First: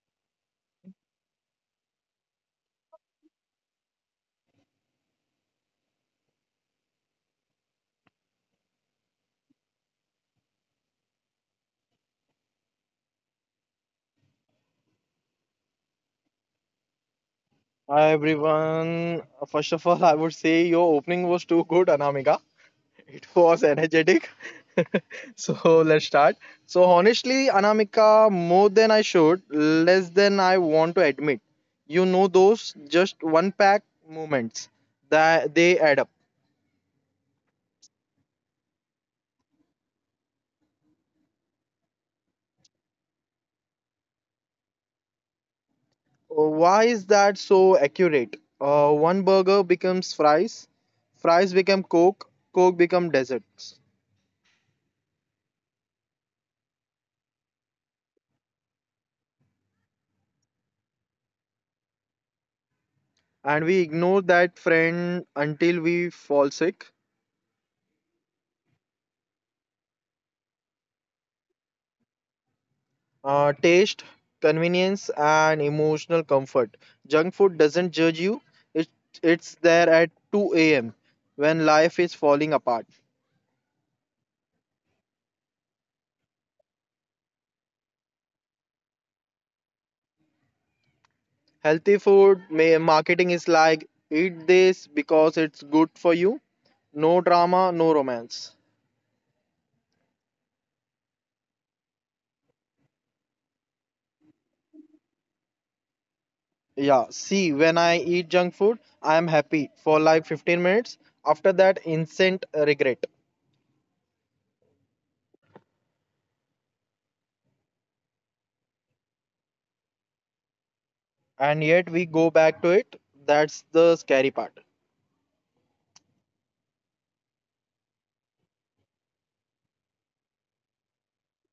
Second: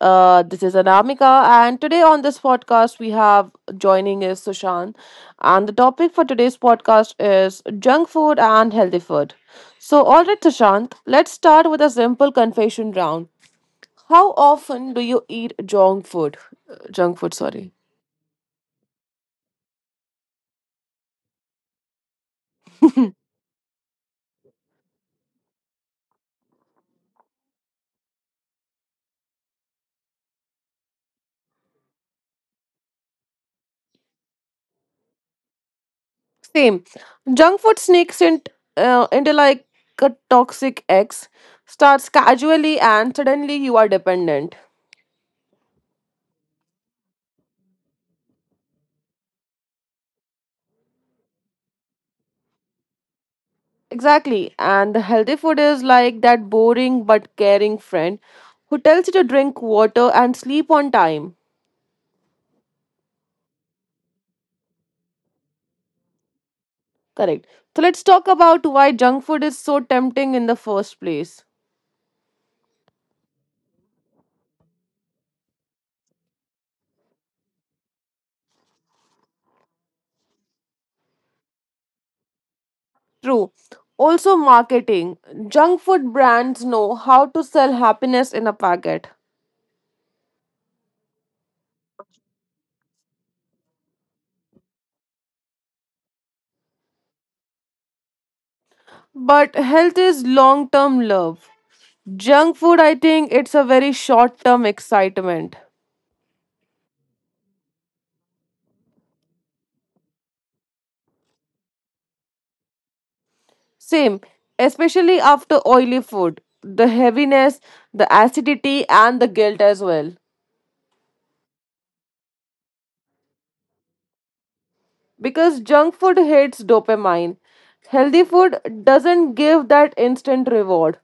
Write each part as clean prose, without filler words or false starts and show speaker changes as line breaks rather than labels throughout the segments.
This is Anamika, and today on this podcast, we have joining is Sushant. And the topic for today's podcast is junk food and healthy food. So, all right, Sushant, let's start with a simple confession round. How often do you eat junk food? Junk food, sorry.
Hi everyone. First of all, I would say your opening was too good, Anamika. It was energetic. So let's start. So honestly, Anamika, more than I should, less than I want to admit. You know those just one pack moments that they add up.
Same. Junk food sneaks in, into like a toxic X, starts casually, and suddenly you are dependent.
Why is that so accurate? One burger becomes fries, fries become coke, coke become desserts,
Exactly. And the healthy food is like that boring but caring friend who tells you to drink water and sleep on time.
and we ignore that friend until we fall sick.
Correct. So let's talk about why junk food is so tempting in the first place.
Taste, convenience, and emotional comfort. Junk food doesn't judge you. It, it's there at 2 a.m. when life is falling apart.
True. Also, marketing. Junk food brands know how to sell happiness in a packet.
Healthy food marketing is like eat this because it's good for you. No drama, no romance.
But health is long term love. Junk food, I think, it's a very short term excitement.
Yeah, see, when I eat junk food, I am happy for like 15 minutes. After that, instant regret.
Same, especially after oily food, the heaviness, the acidity, and the guilt as well.
And yet we go back to it. That's the scary part.
Because junk food hits dopamine. Healthy food doesn't give that instant reward.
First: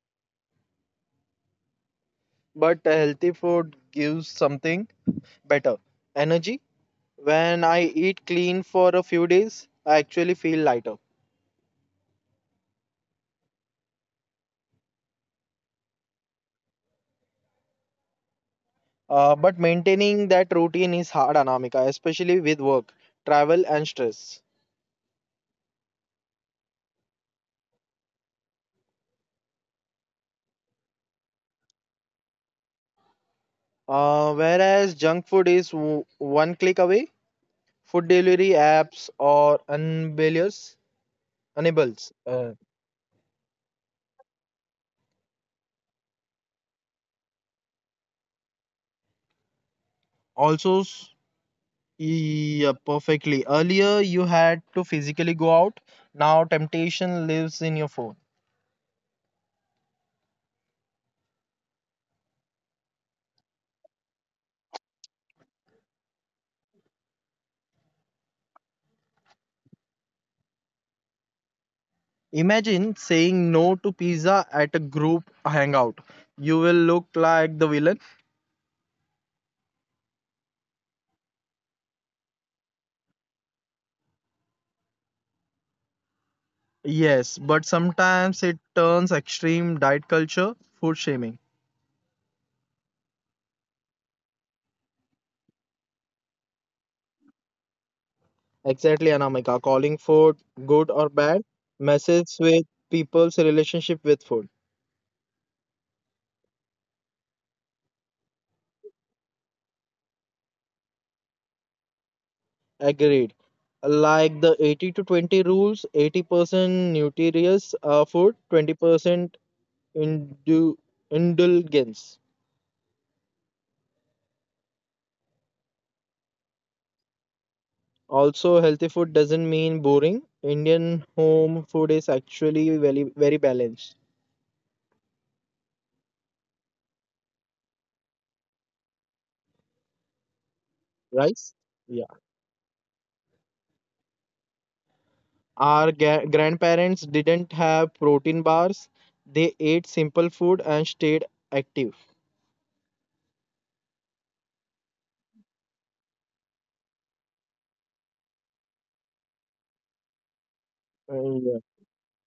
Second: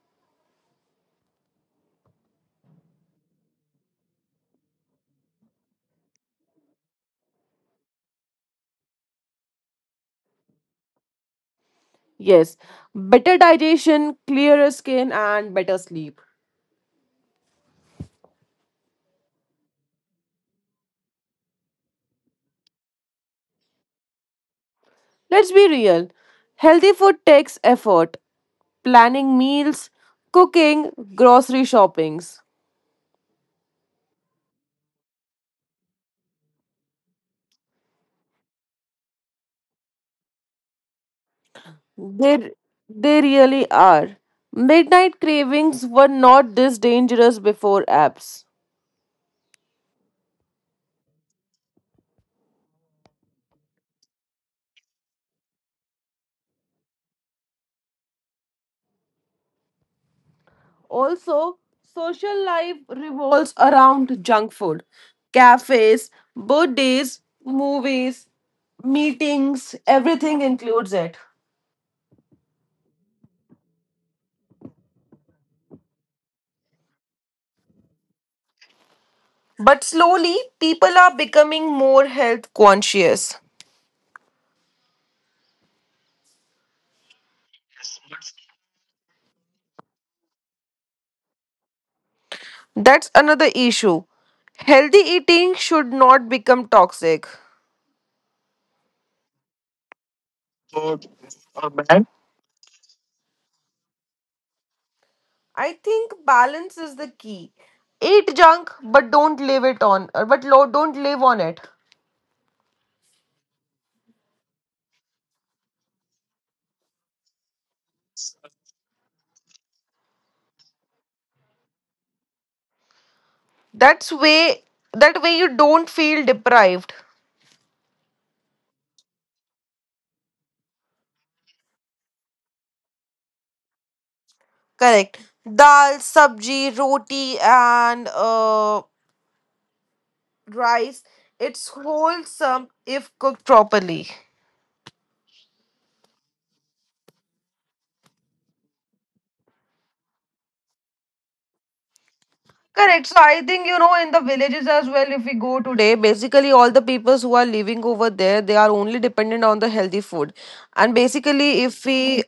But a healthy food gives something better energy. When I eat clean for a few days, I actually feel lighter.
Yes, better digestion, clearer skin, and better sleep.
But maintaining that routine is hard, Anamika, especially with work, travel, and stress.
Let's be real. Healthy food takes effort planning meals, cooking, grocery shoppings.
Whereas junk food is one click away, food delivery apps or enablers enables.
They, they really are. Midnight cravings were not this dangerous before apps.
Also, s- yeah, Perfectly. Earlier, you had to physically go out. Now, temptation lives in your phone.
Also, social life revolves around junk food, cafes, birthdays, movies, meetings, everything includes it.
Imagine saying no to pizza at a group hangout. You will look like the villain.
But slowly, people are becoming more health conscious.
Yes, but sometimes it turns extreme diet culture, food shaming.
That's another issue. Healthy eating should not become toxic.
Exactly, Anamika. Calling food good or bad messes with people's relationship with food.
I think balance is the key. Eat junk, but don't live it on, or but lo- don't live on it.
Agreed. Like the 80 to 20 rules, 80% nutritious food, 20% indu- indulgence.
That's way. That way you don't feel deprived.
Also, healthy food doesn't mean boring. Indian home food is actually very, very balanced.
Correct. Dal, sabji, roti, and rice.
Rice?
It's
Yeah.
wholesome if cooked properly.
Our grandparents didn't have protein bars. They ate simple food and stayed active.
Correct. So I think, you know, in the villages as well, if we go today, basically all the peoples who are living over there, they are only dependent on the healthy food. And
Uh,
basically,
Yeah,
if we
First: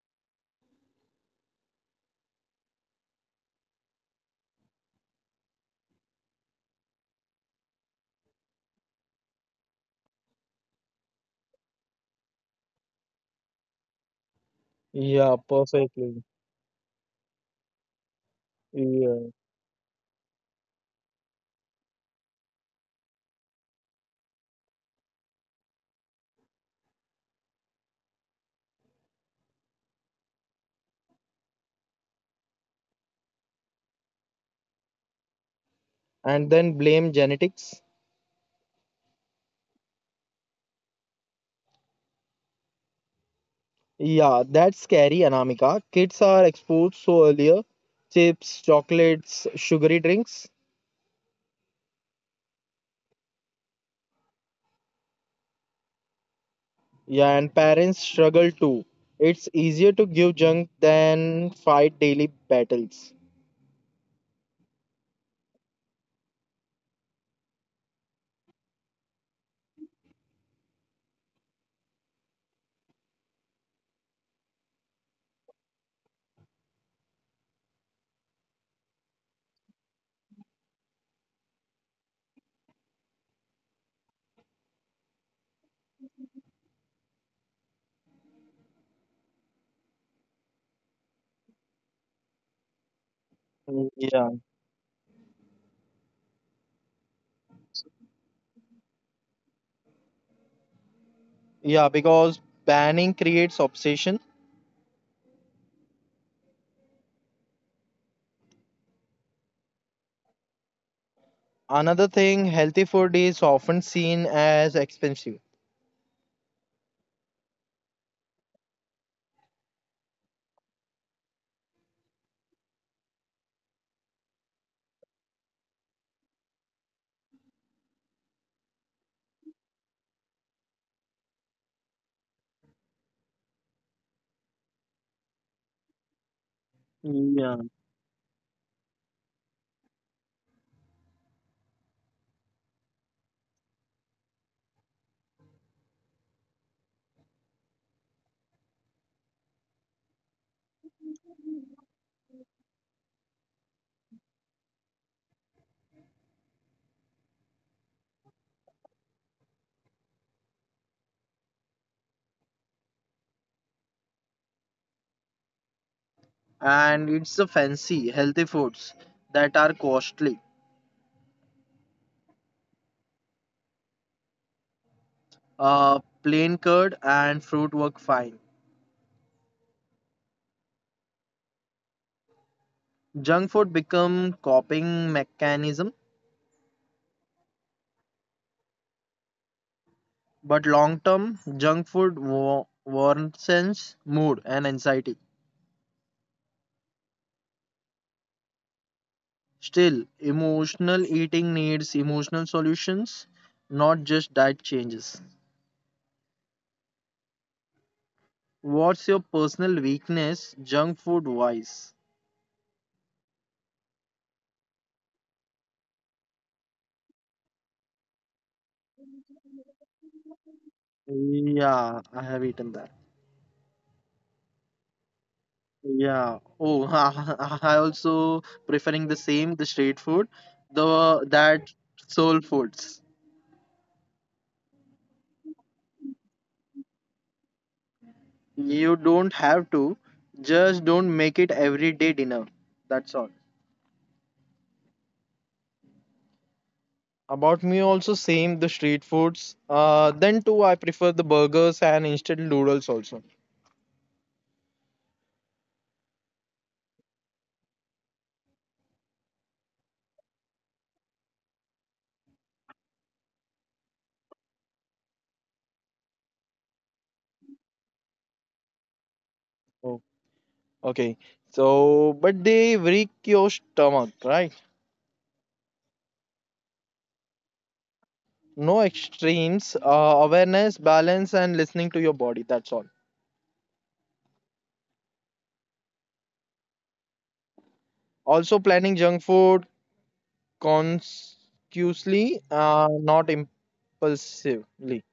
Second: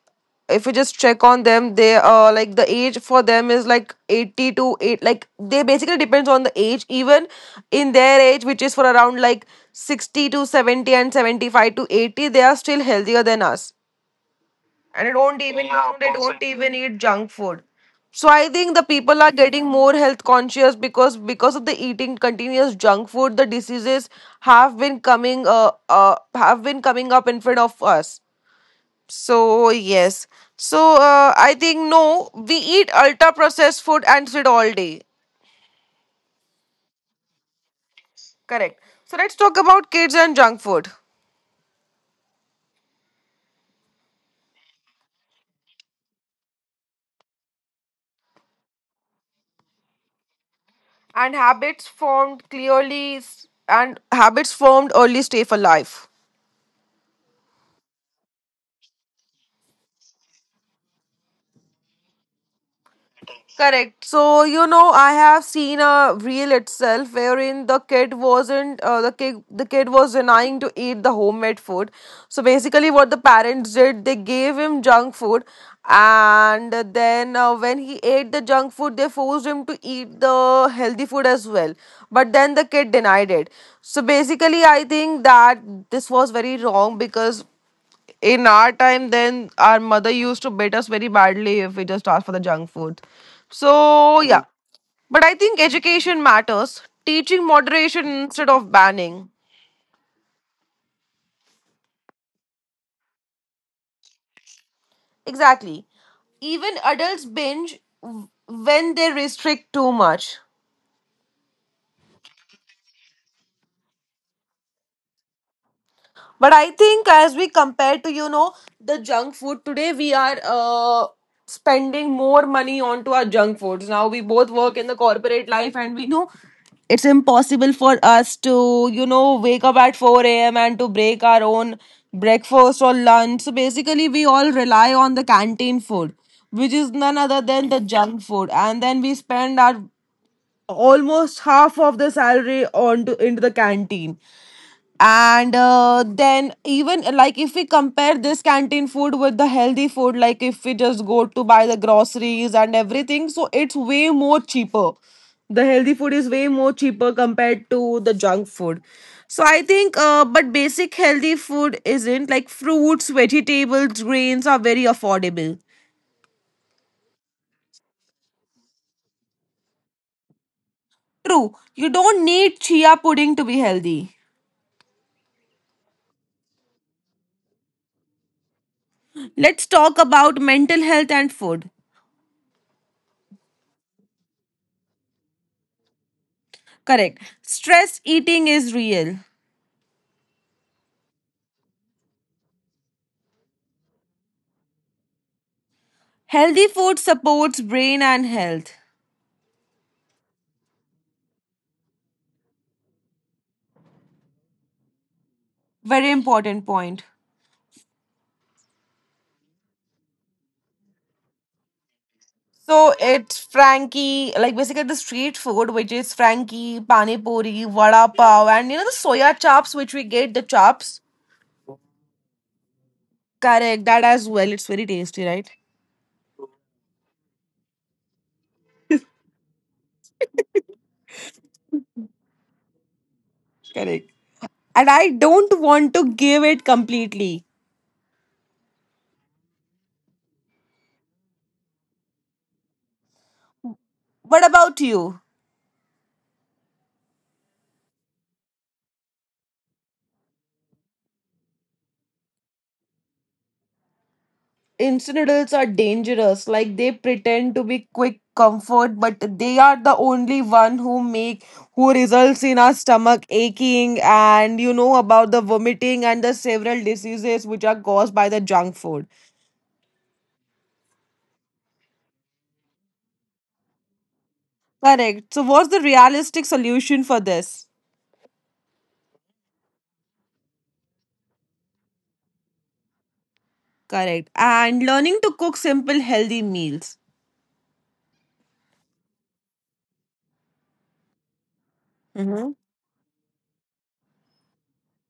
if we just check on them, they like, the age for them is like 80 to eight. Like they basically depends on the age. Even in their age, which is for around like 60 to 70 and 75 to 80, they are still healthier than us, and they
yeah,
don't even, yeah, they
Perfectly.
don't perfect, even eat junk food. So I think the people
Yeah.
are getting more health conscious, because of the eating continuous junk food, the diseases have been coming uh, uh have been coming up in front of us. So yes. So I think no, we eat ultra processed food and sit all day.
And then blame genetics.
Correct. So let's talk about kids and junk food.
Yeah, that's scary, Anamika. Kids are exposed so earlier. Chips, chocolates, sugary drinks.
and habits formed clearly s- and habits formed early stay for life.
Yeah, and parents struggle too. It's easier to give junk than fight daily battles.
Correct. So, you know, I have seen a reel itself, wherein the kid wasn't the kid was denying to eat the homemade food. So basically what the parents did, they gave him junk food, and then when he ate the junk food, they forced him to eat the healthy food as well. But then the kid denied it. So basically I think that this was very wrong, because in our time then our mother used to beat us very badly if we just asked for the junk food. So
Yeah,
yeah. But I think education matters, teaching moderation instead of banning.
yeah, because banning creates obsession.
Exactly. Even adults binge when they restrict too much.
Another thing, healthy food is often seen as expensive.
But I think as we compare to, you know, the junk food today, we are spending more money onto our junk foods. Now we both work in the corporate life, and we know it's impossible for us to, you know, wake up at 4 a.m. and to break our own breakfast or lunch. So basically, we all rely on the canteen food, which is none other
Yeah,
than the junk food. And then we spend our almost half of the salary into the canteen. And then, even like if we compare this canteen food with the healthy food, like if we just go to buy the groceries and everything, so it's way more cheaper. The healthy food is way more cheaper compared to the junk food. So I think but basic healthy food isn't, like fruits, vegetables, grains are very affordable.
and it's the fancy healthy foods that are costly.
True. You don't need chia pudding to be healthy.
Plain curd and fruit work fine.
Let's talk about mental health and food.
Junk food become coping mechanism,
Correct. Stress eating is real.
but long term, junk food worsens mood and anxiety.
Healthy food supports brain and health.
Still, emotional eating needs emotional solutions, not just diet changes.
Very important point.
What's your personal weakness, junk food wise?
So it's Frankie, like basically the street food, which is Frankie, Pani Puri, Vada Pav, and you know the soya chops, which we get the chops.
Yeah, I have eaten that.
Correct, that as well. It's very tasty, right?
Yeah. Oh, I also preferring the same, the street food, the that soul foods.
And I don't want to give it completely.
You don't have to, just don't make it everyday dinner. That's all.
What about you?
About me also same the street foods. Then too I prefer the burgers and instant noodles also.
Instant noodles are dangerous. Like they pretend to be quick comfort, but they are the only one who make, who results in our stomach aching, and you know about the vomiting and the several diseases which are caused by the junk food.
Oh, okay. So, but they break your stomach, right?
Correct. So what's the realistic solution for this?
No extremes. Awareness, balance, and listening to your body. That's all.
Correct. And learning to cook simple healthy meals.
Also, planning junk food consciously,
Mhm.
not impulsively.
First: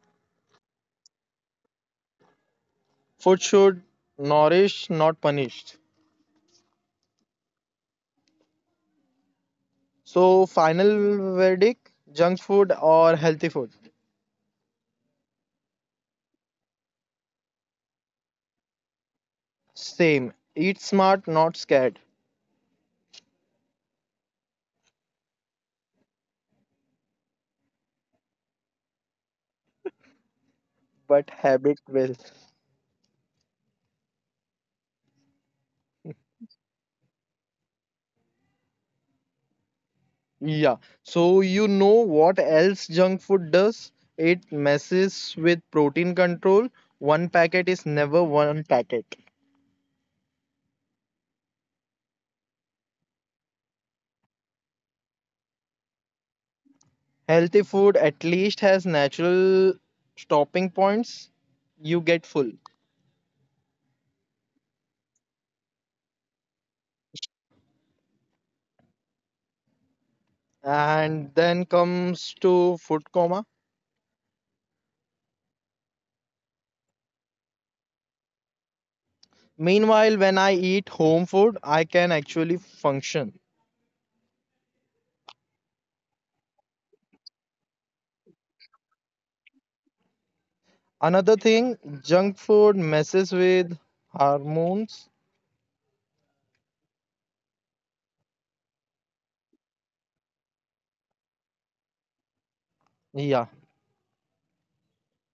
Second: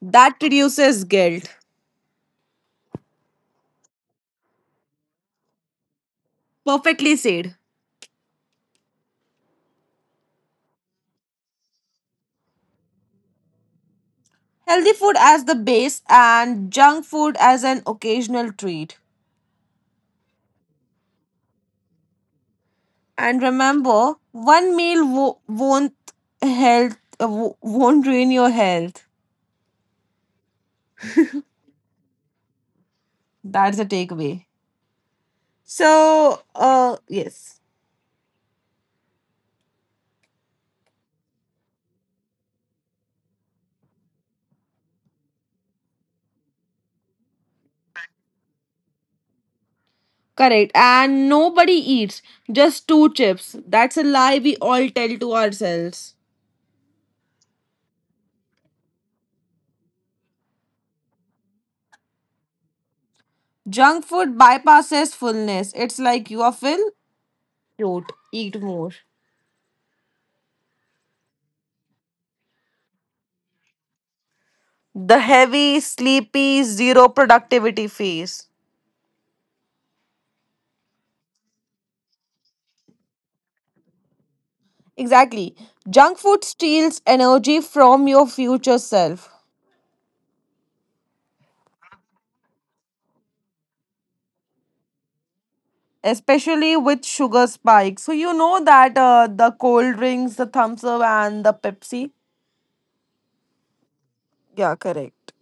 That reduces guilt.
Food should nourish, not punish.
Perfectly said.
So, final verdict: junk food or healthy food?
Healthy food as the base and junk food as an occasional treat.
Same. Eat smart, not scared,
And remember, one meal won't health won't ruin your health.
but habit will.
That's the takeaway. So, yes,
Yeah. So you know what else junk food does? It messes with protein control. One packet is never one packet.
correct. And nobody eats just two chips. That's a lie we all tell to ourselves.
Healthy food at least has natural stopping points. You get full.
Junk food bypasses fullness. It's like you are filled, don't eat more.
And then comes to food coma.
The heavy, sleepy, zero productivity phase.
Meanwhile, when I eat home food, I can actually function.
Exactly. Junk food steals energy from your future self.
Another thing, junk food messes with hormones.
Especially with sugar spikes. So you know that the cold drinks, the thumbs up, and the Pepsi.
Yeah,
Yeah, correct.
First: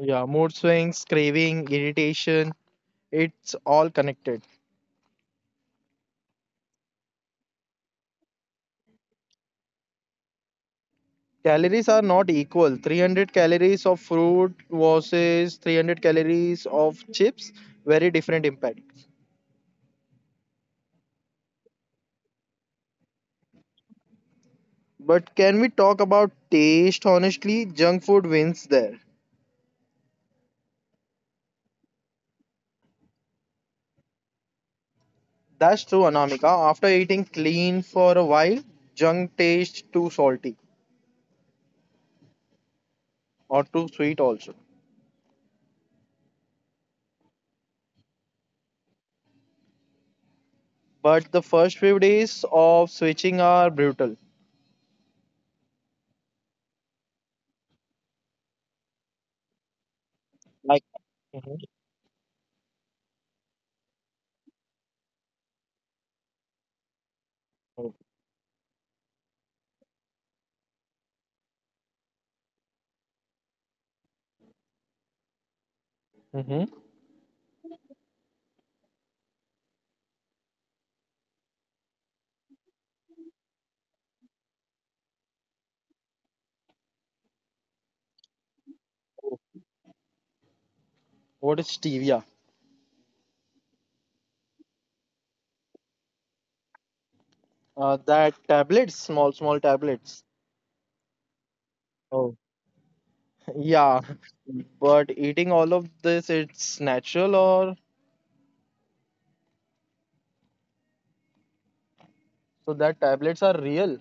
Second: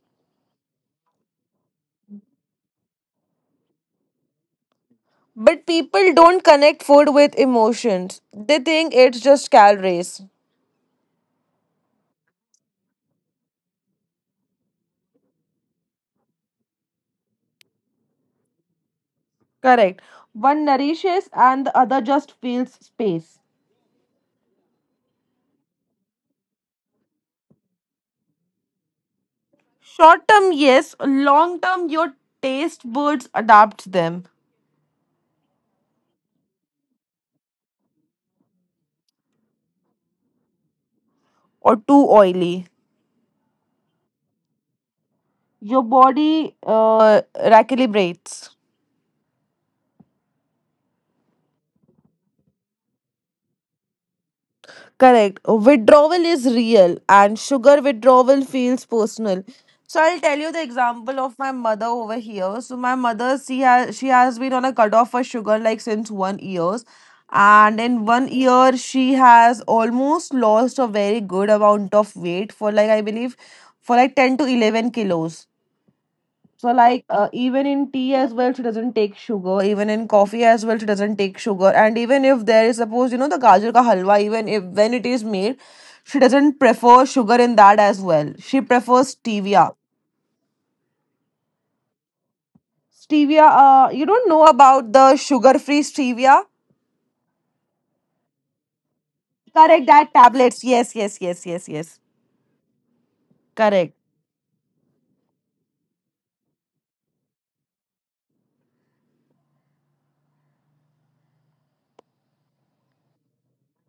yeah, mood swings, craving, irritation. It's all connected.
But people don't connect food with emotions. They think it's just calories.
Calories are not equal. 300 calories of fruit versus 300 calories of chips. Very different impact.
Correct. One nourishes and the other just fills space.
But can we talk about taste? Honestly, junk food wins there.
Short term, yes. Long term, your taste buds adapt them.
That's true, Anamika. After eating clean for a while, junk tastes too salty
Or too oily.
or too sweet also.
Your body recalibrates.
But the first few days of switching are brutal.
Correct. Withdrawal is real, and sugar withdrawal feels personal. So I'll tell you the
Like,
example
hmm,
of my mother over here. So my mother, she has been on a cutoff for sugar like since 1 years, and in 1 year she has almost lost a very good amount of weight for like, I believe, for like 10 to 11 kilos. So like, even in tea as well she doesn't take sugar, even in coffee as well she doesn't take sugar, and even if there is suppose, you know, the gajar ka halwa, even if when it is made, she doesn't prefer sugar in that as well. She prefers stevia.
what is stevia?
Stevia, you don't know about the sugar free stevia?
That tablets, small, small
Correct,
tablets.
that tablets. Yes, yes, yes, yes, yes.
Oh. Yeah,
Correct.
but eating all of this, it's natural or so that tablets are real.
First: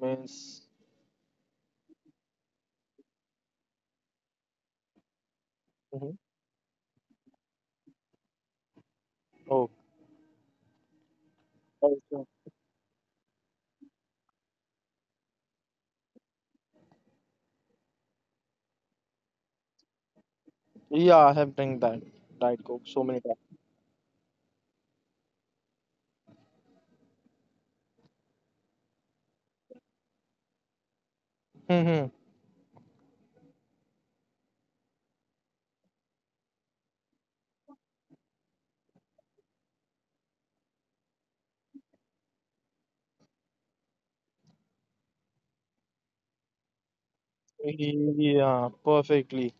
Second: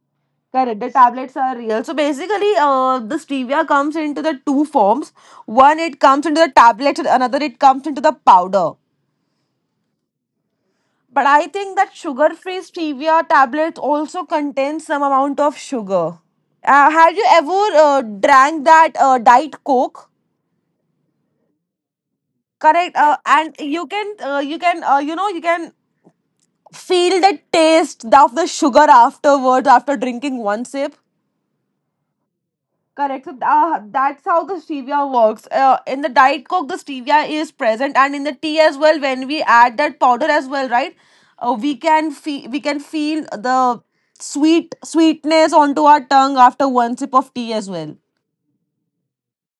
Means,
Correct. The tablets are real. So basically, the stevia comes into the two forms. One, it
hmm.
comes into the tablets, and another, it comes into the powder.
Oh,
But I think that
also-
sugar-free stevia tablets also contain some amount of sugar. Have you ever drank that diet coke?
yeah, I have drank that Diet Coke
Correct.
so many times.
And you can, you can, you know, you can feel the taste of the sugar afterwards, after drinking one sip.
Hmm.
Correct. So that's how the stevia works. In the diet coke, the stevia is present, and in the tea as well. When we add that powder as well, right? We can feel the sweetness onto our tongue after one sip of tea as well.
Yeah, perfectly.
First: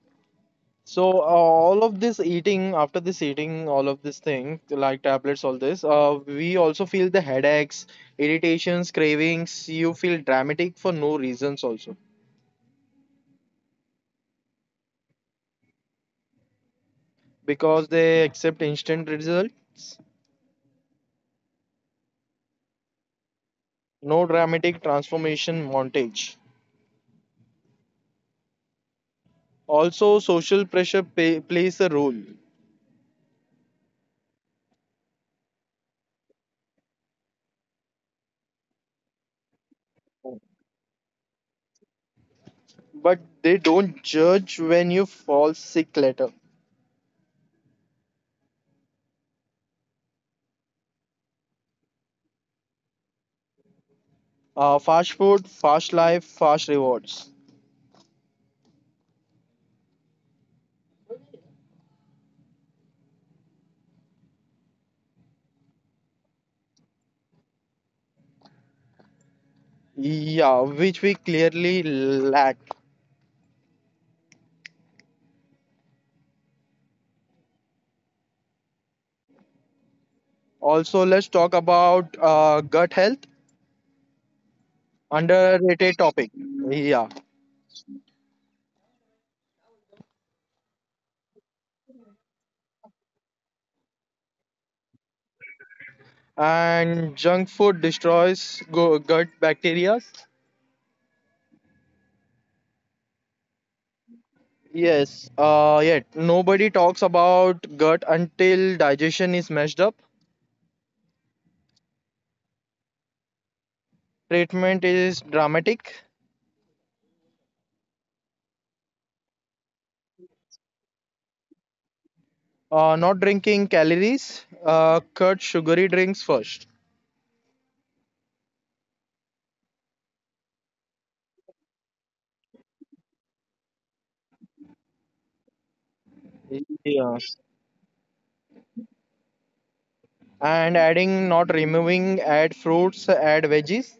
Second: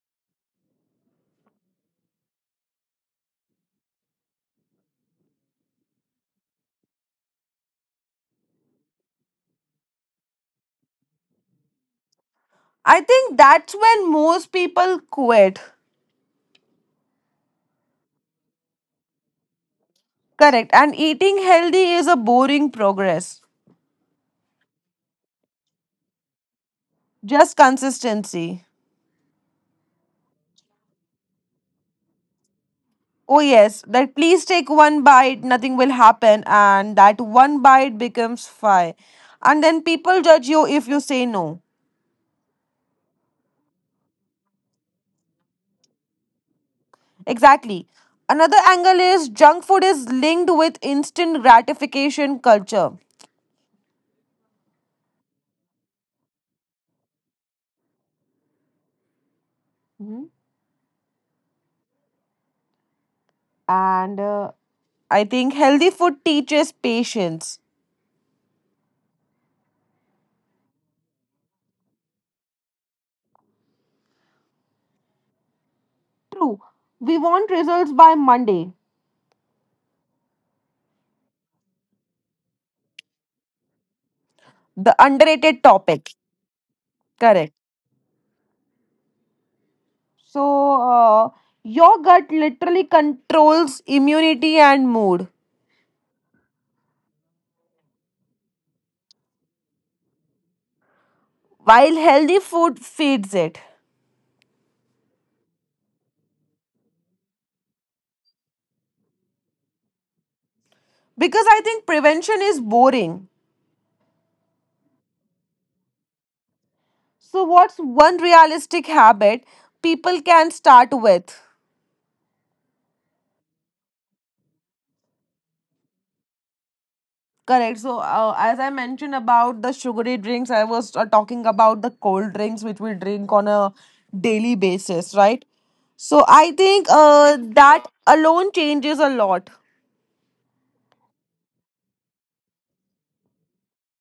So all of this eating, after this eating, all of this thing, like tablets, all this, we also feel the headaches, irritations, cravings. You feel dramatic for no reasons also
I think that's when most people quit.
because they accept instant results.
Correct. And eating healthy is a boring progress.
No dramatic transformation montage.
Just consistency.
Also, social pressure plays a role,
Oh, yes, that please take one bite, nothing will happen, and that one bite becomes five. And then people judge you if you say no.
but they don't judge when you fall sick later.
Exactly. Another angle is junk food is linked with instant gratification culture.
Fast food, fast life, fast rewards.
Mhm. And I think healthy food teaches patience.
Yeah, which we clearly lack.
True. We want results by Monday.
Also, let's talk about gut health,
The underrated
underrated
topic.
topic. Yeah,
Correct. So, uh, your gut literally controls immunity and mood.
and junk food destroys gut bacteria.
While healthy food feeds it.
Yes, yet nobody talks about gut until digestion is messed up.
Because I think prevention is boring.
Treatment is dramatic.
So, what's one realistic habit people can start with?
Not drinking calories. Cut sugary drinks first.
Correct. So, as I mentioned about the sugary drinks, I was talking about the cold drinks which we drink on a daily basis, right? So, I think
Yeah,
that alone changes a lot.
and adding, not removing. Add fruits. Add veggies.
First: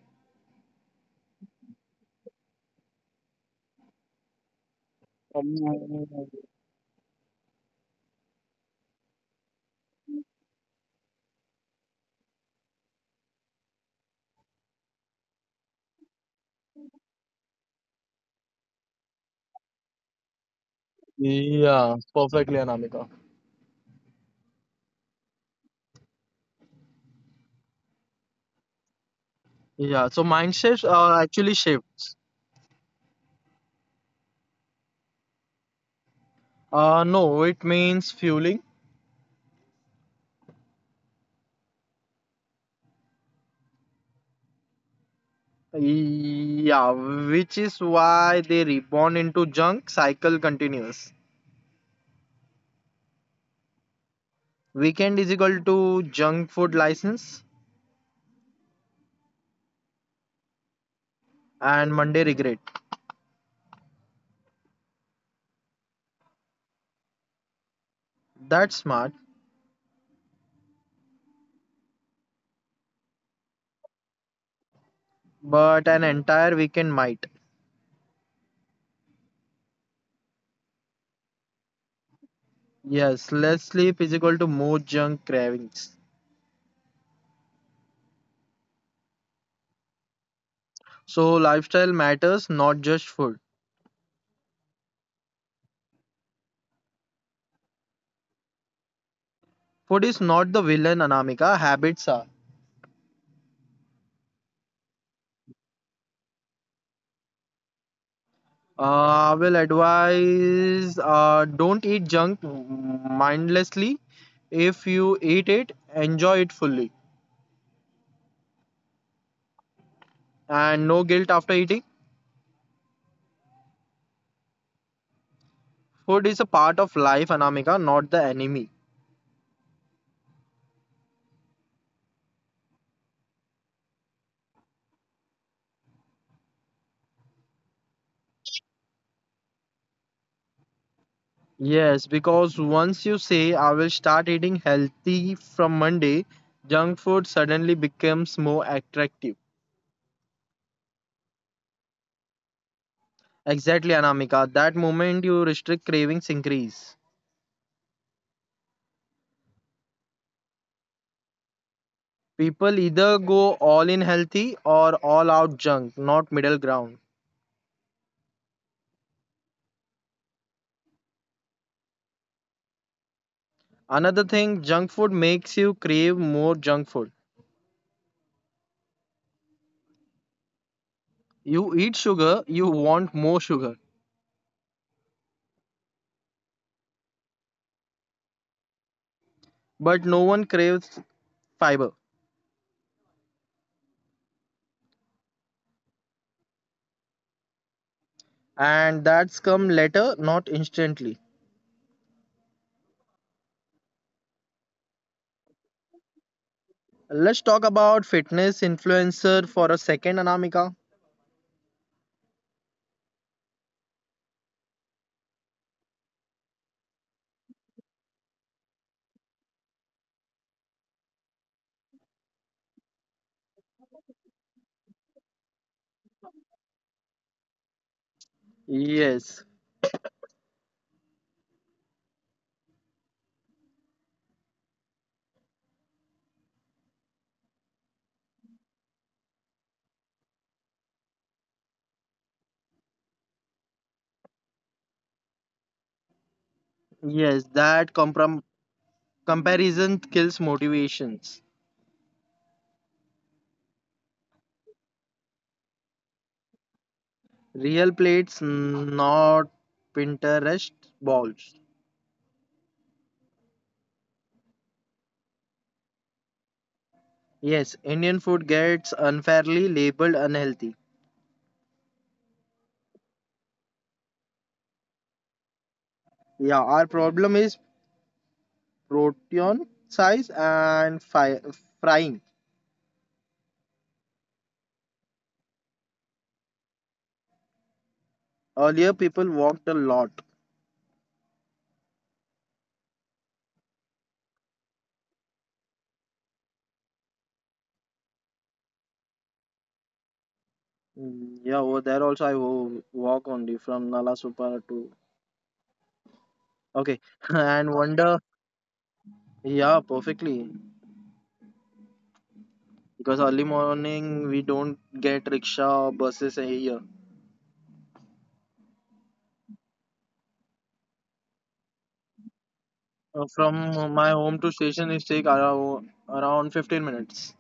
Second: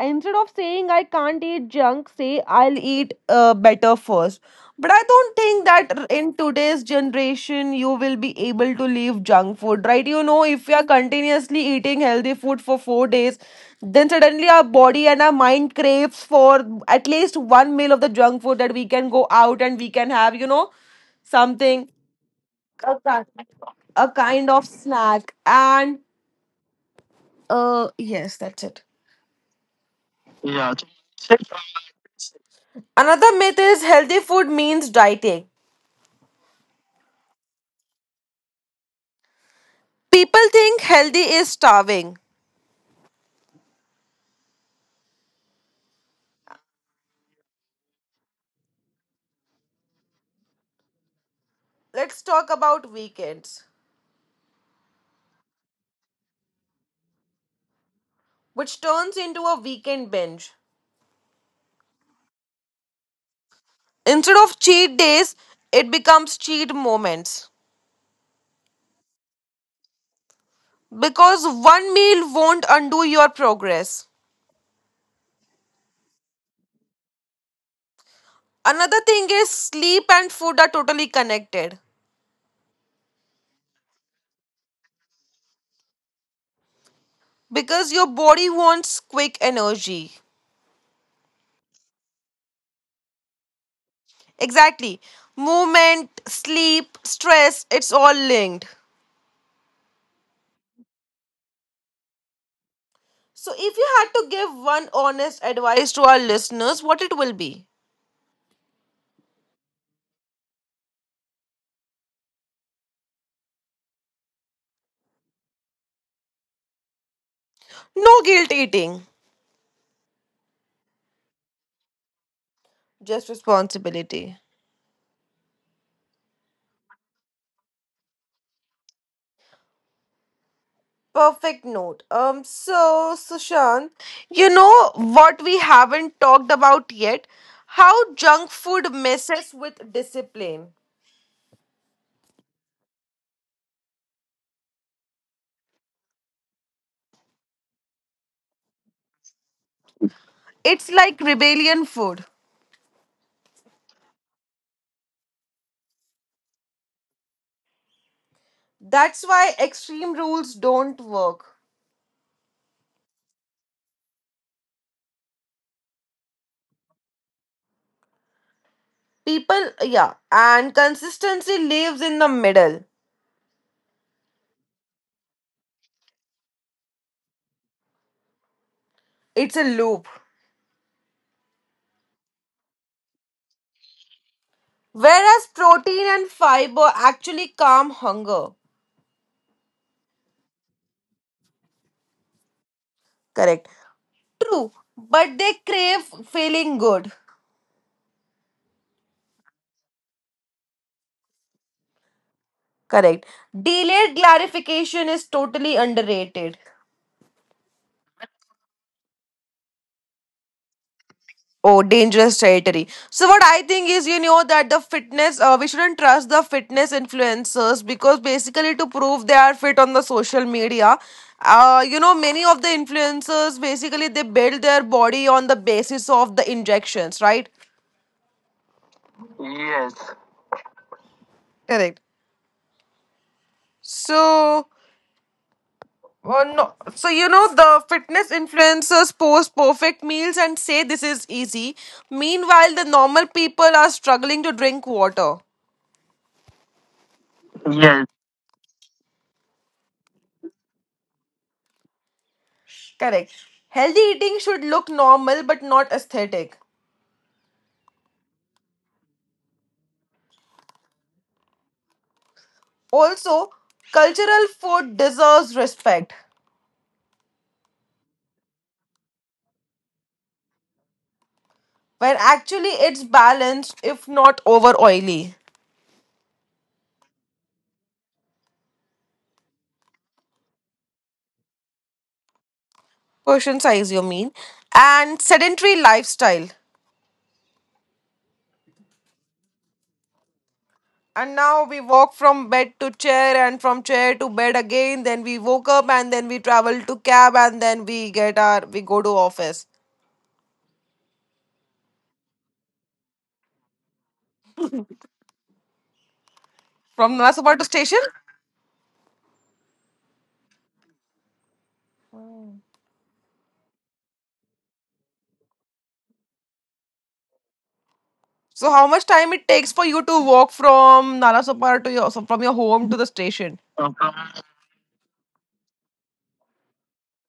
Instead of saying I can't eat junk, say I'll eat better first. But I don't
Um,
think that in today's generation you will be able to leave junk food, right? You know, if you are continuously eating healthy food for 4 days, then suddenly our body and our mind craves for at least one meal of the junk food that we can go out and we can have, you know, something,
yeah, perfectly,
a
Anamika.
ki- a kind of snack. And yes, that's it.
Yeah, so mindsets are actually shifts.
Another myth is healthy food means dieting.
No, it means fueling.
People think healthy is starving.
Yeah, which is why they reborn into junk cycle continues.
Let's talk about weekends,
Weekend is equal to junk food license
which turns into a weekend binge.
and Monday regret.
Instead of cheat days, it becomes cheat moments
That's smart,
because one meal won't undo your progress.
but an entire weekend might.
Another thing is sleep and food are totally connected
Yes, less sleep is equal to more junk cravings.
because your body wants quick energy.
So lifestyle matters, not just food.
Exactly. Movement, sleep, stress, it's all linked.
Food is not the villain, Anamika. Habits are.
So, if you had to give one honest advice to our listeners, what it will be?
I will advise don't eat junk mindlessly. If you eat it, enjoy it fully
No guilt eating,
and no guilt after eating.
just responsibility.
Food is a part of life, Anamika, not the enemy.
Perfect note. So Sushant, you know what we haven't talked about yet? How junk food messes with discipline.
Yes, because once you say I will start eating healthy from Monday, junk food suddenly becomes more attractive.
It's like rebellion food.
Exactly, Anamika. That moment you restrict cravings increase.
That's why extreme rules don't work.
People either go all in healthy or all out junk, not middle ground.
People, yeah, and consistency lives in the middle.
Another thing, junk food makes you crave more junk food.
It's a loop.
You eat sugar, you want more sugar,
Whereas protein and fiber actually calm hunger.
but no one craves fiber.
Correct. True, but they crave feeling good.
And that's come later, not instantly.
Correct. Delayed clarification is totally underrated.
Let's talk about fitness influencer for a second, Anamika.
Oh, dangerous territory. So what I think is, you know, that the fitness, we shouldn't trust the fitness influencers because basically to prove they are fit on the social media, you know, many of the influencers basically they build their body on the basis of the injections, right?
Yes,
Correct. So No. So, you know, the fitness influencers post perfect meals and say this is easy. Meanwhile, the normal people are struggling to drink water.
yes, that comprom- comparison kills motivations.
Correct. Healthy eating should look normal but not aesthetic.
Real plates, not Pinterest balls.
Also, cultural food deserves respect
Yes, Indian food gets unfairly labeled unhealthy.
when actually it's balanced if not over oily.
Yeah, our problem is protein size and frying.
Portion size, you mean? And sedentary lifestyle.
Earlier, people walked a lot.
And now we walk from bed to chair and from chair to bed again. Then we woke up and then we travel to cab and then we get our we go to office.
Mm, Yeah, Over there also I walk only from Nalasupara to okay,
From Nalasopar to
and
station?
wonder. Yeah, perfectly because early morning we don't get rickshaw or buses here.
So how much time it takes for you to walk from Nalasopar to your from your home to the station?
From my home to station is take around 15 minutes.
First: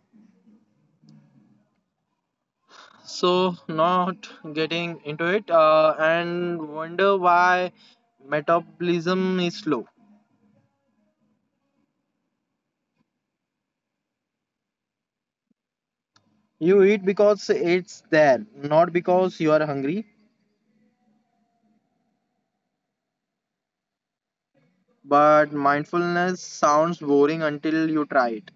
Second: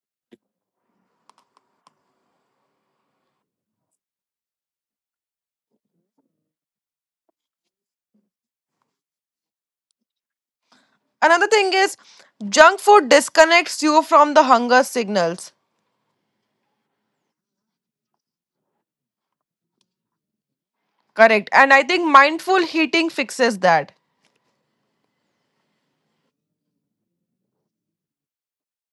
So not getting into it and wonder why metabolism is slow.
Another thing is junk food disconnects you from the hunger signals.
You eat because it's there, not because you are hungry.
Correct. And I think mindful eating fixes that.
But mindfulness sounds boring until you try it.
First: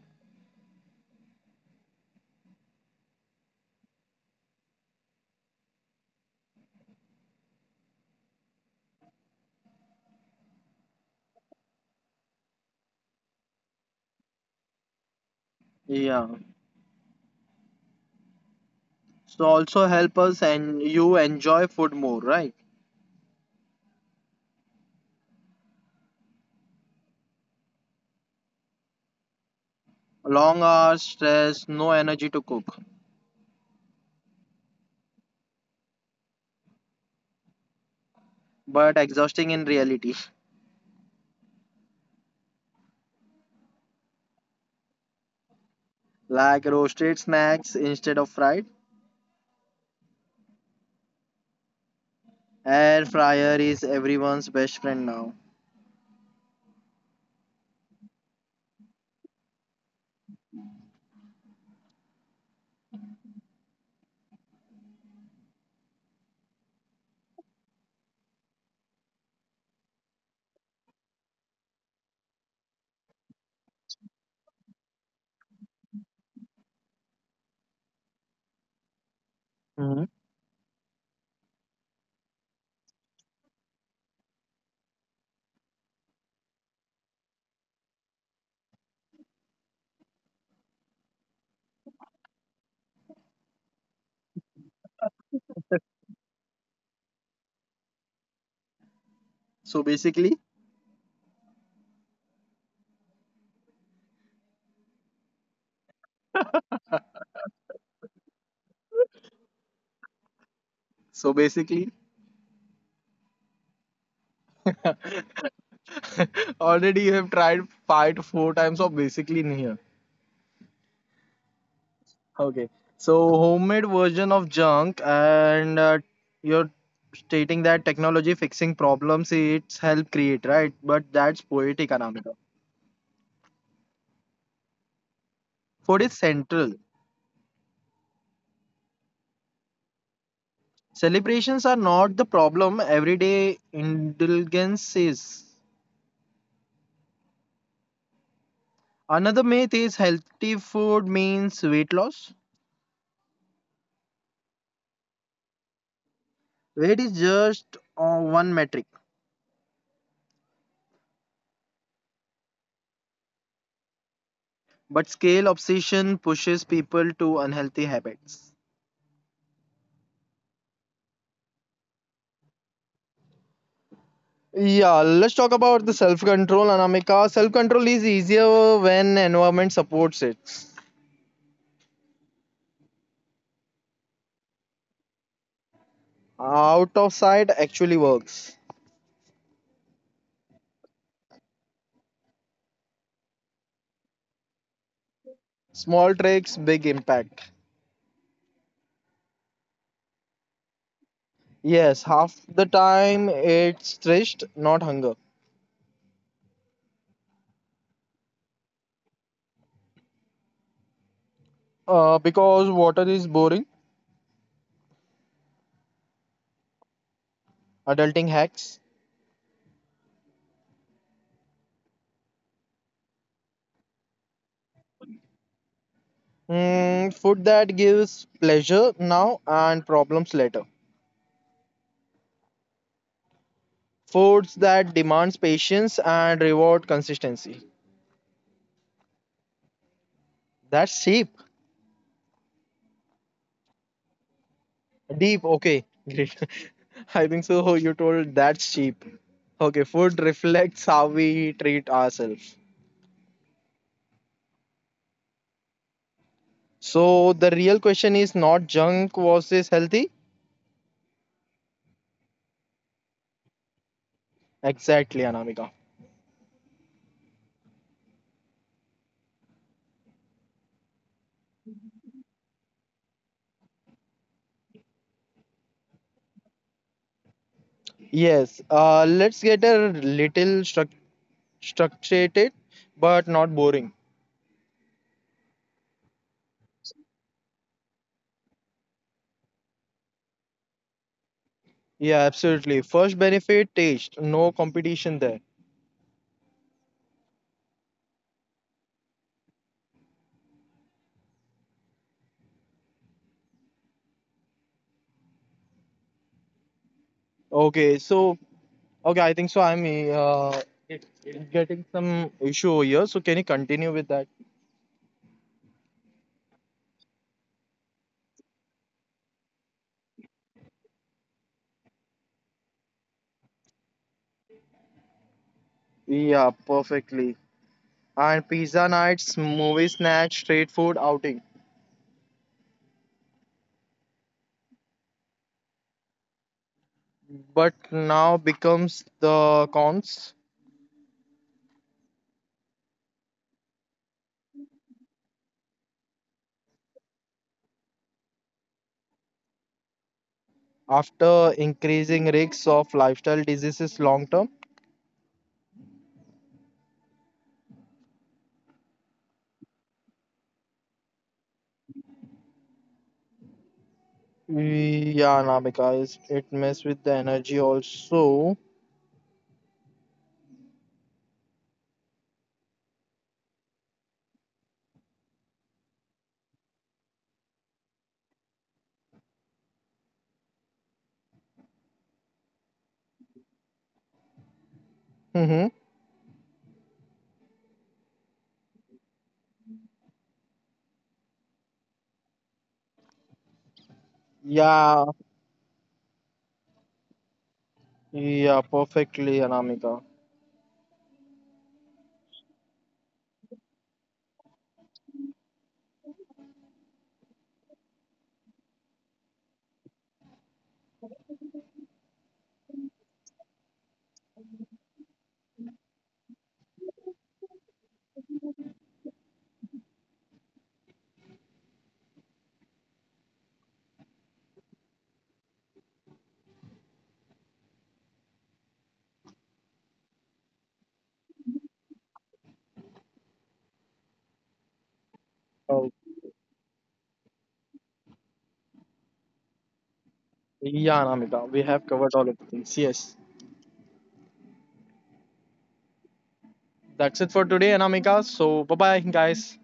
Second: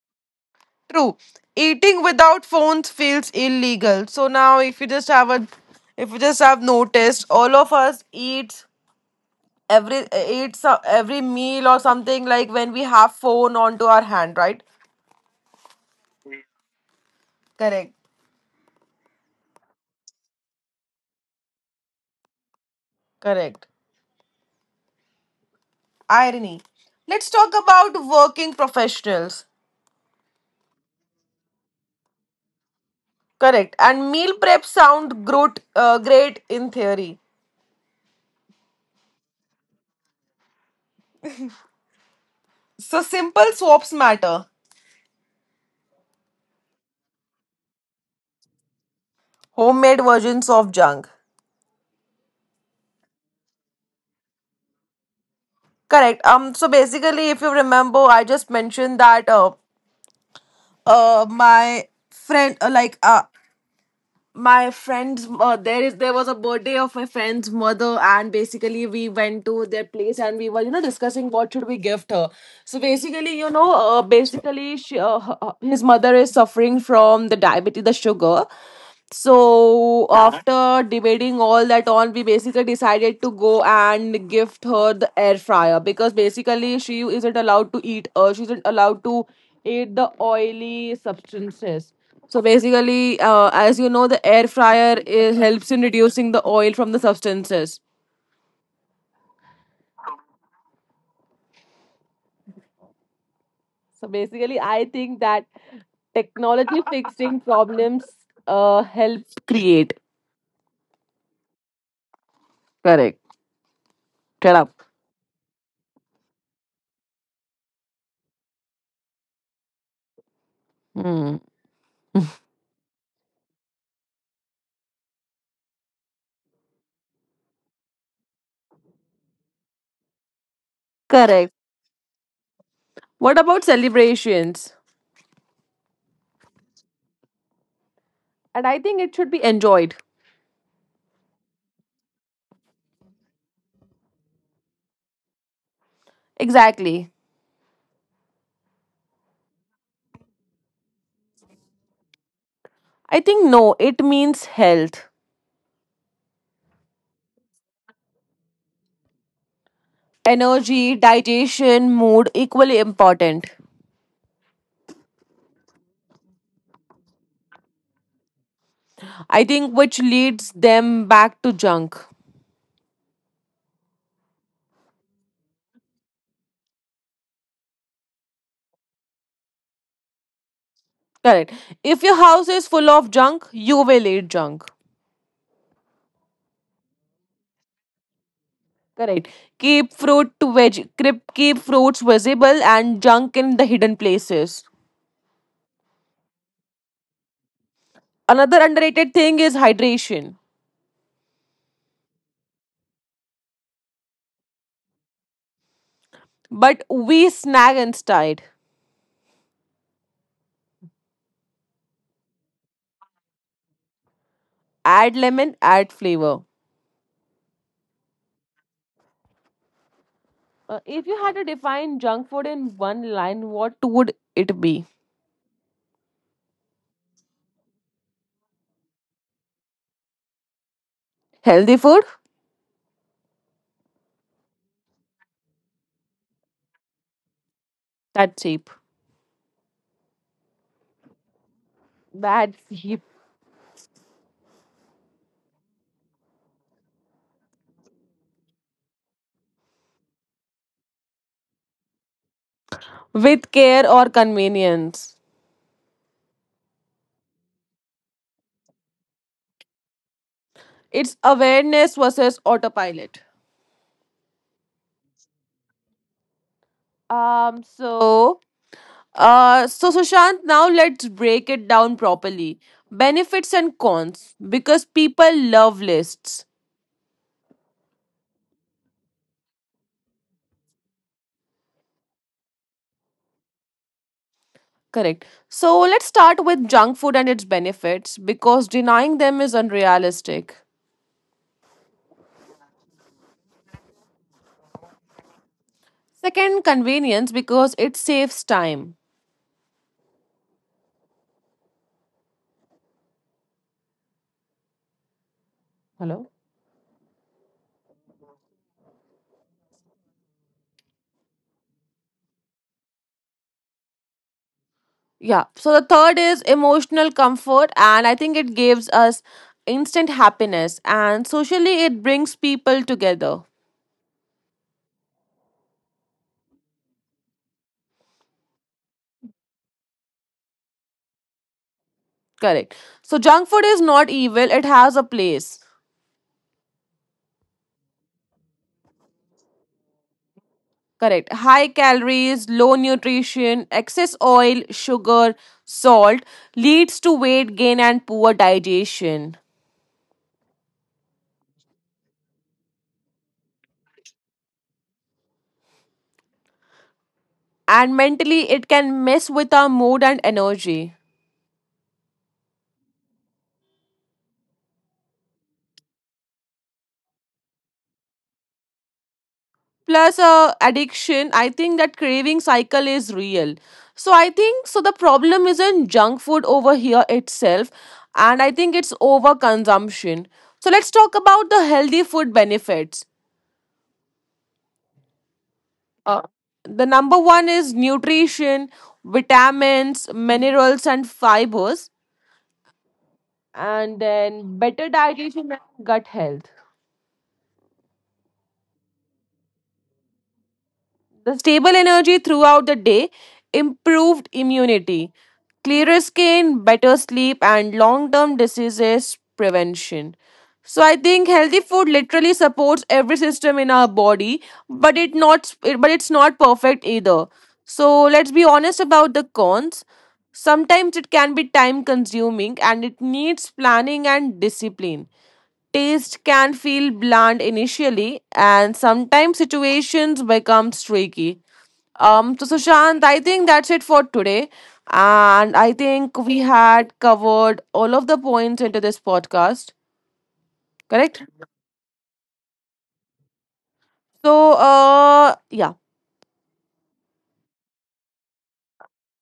True. Eating without phones feels illegal. So now if you just have a if you just have noticed, all of us eat every meal or something like when we have phone onto our hand, right?
Yeah.
Correct.
So also help us and you enjoy food more, right?
Correct. Irony. Let's talk about working professionals.
Long hours, stress, no energy to cook,
Correct. And meal prep sound great in theory.
but exhausting in reality.
So simple swaps matter.
Like roasted snacks instead of fried.
Homemade versions of junk.
Air fryer is everyone's best friend now.
Correct. So basically, if you remember, I just mentioned that my friend my friend's there was a birthday of my friend's mother and basically we went to their place and we were, you know, discussing what should we gift her. So basically, you know, basically his mother is suffering from the diabetes, the sugar.
Mhm.
So after debating all that on, we basically decided to go and gift her the air fryer because basically she isn't allowed to eat the oily substances. So basically, as you know, the air fryer is, helps in reducing the oil from the substances.
So basically,
So basically, I think that technology fixing problems helps create.
so basically,
Correct. Shut up.
already you have tried five to four times of basically in here.
Hmm.
Okay. So homemade version of junk and you're stating that technology fixing problems it's help create, right? But that's
Correct.
poetic, Anamika.
What about celebrations?
Food is central.
And I think it should be enjoyed.
Celebrations are not the problem. Everyday indulgence is.
Exactly.
Another myth is healthy food means weight loss.
I think no, it means health,
Weight is just one metric,
energy, digestion, mood equally important.
but scale obsession pushes people to unhealthy habits.
I think which leads them back to junk.
Yeah, let's talk about the self control, Anamika. Self control is easier when environment supports it.
Correct. If your house is full of junk, you will eat junk.
Out of sight actually works.
Correct. Keep fruit to veg keep keep fruits visible and junk in the hidden places.
Small tricks, big impact.
Another underrated thing is hydration.
Yes, half the time it's thirst, not hunger.
But we snag instead.
Because water is boring.
Add lemon, add flavor.
Adulting hacks.
If you had to define junk food in one line, what would it be?
Mm, food that gives pleasure now and problems later.
Healthy food?
Foods that demands patience and reward consistency.
That's cheap.
That's cheap.
That's cheap.
Deep, okay, great. I think so. You told that's cheap. Okay, food reflects how we treat ourselves.
With care or convenience.
So the real question is not junk versus healthy.
It's awareness versus autopilot.
Exactly, Anamika.
Um, so, so Sushant, now let's break it down properly. Benefits and cons because people love lists.
Yes. Let's get a little structured, but not boring.
Correct. So let's start with junk food and its benefits because denying them is unrealistic.
Yeah, absolutely. First benefit taste. No competition there.
Second, convenience because it saves time. Hello?
Okay. Okay, I think so. I'm uh, getting some issue over here. So can you continue with that?
Yeah. So the third is emotional comfort, and I think it gives us instant happiness, and socially, it brings people together.
Yeah, perfectly. And pizza nights, movie snacks, street food outing.
Correct. So junk food is not evil, it has a place.
But now becomes the cons
Correct. High calories, low nutrition, excess oil, sugar, salt leads to weight gain and poor digestion.
after increasing risks of lifestyle diseases long term.
And mentally, it can mess with our mood and energy.
Yeah, Nabika, is it mess with the energy also.
Plus, addiction, I think that craving cycle is real. So, I think so. The problem isn't junk food over here itself, and I think it's overconsumption. So, let's talk about the healthy food benefits.
Hmm.
Uh, the number one is nutrition, vitamins, minerals, and fibers, and then
Yeah,
better digestion and gut health.
yeah, perfectly, Anamika.
The stable energy throughout the day, improved immunity, clearer skin, better sleep, and long term diseases prevention. So I think healthy food literally supports every system in our body, but it's not perfect either. So let's be honest about the cons. Sometimes it can be time consuming and it needs planning and discipline. Taste can feel bland initially and sometimes situations become tricky. So Sushant, I think that's it for today. And
Oh,
I think we had covered all of the points into this podcast,
yeah, Anamika,
correct?
we have covered all of the things. Yes,
So,
that's it for today, Anamika. So, bye bye, guys.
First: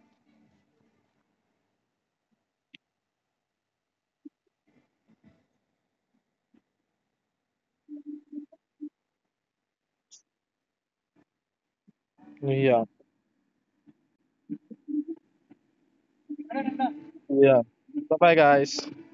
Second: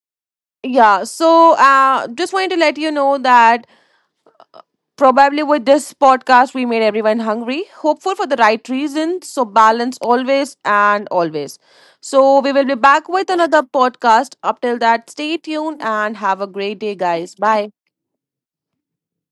just wanted to let you know that probably with this podcast, we made everyone hungry, hopeful for the right reasons. So, balance always and always. So, we will
Yeah,
be back with another podcast. Up till that, stay tuned and have a great day,
yeah.
guys.
Bye
Bye.
bye, guys.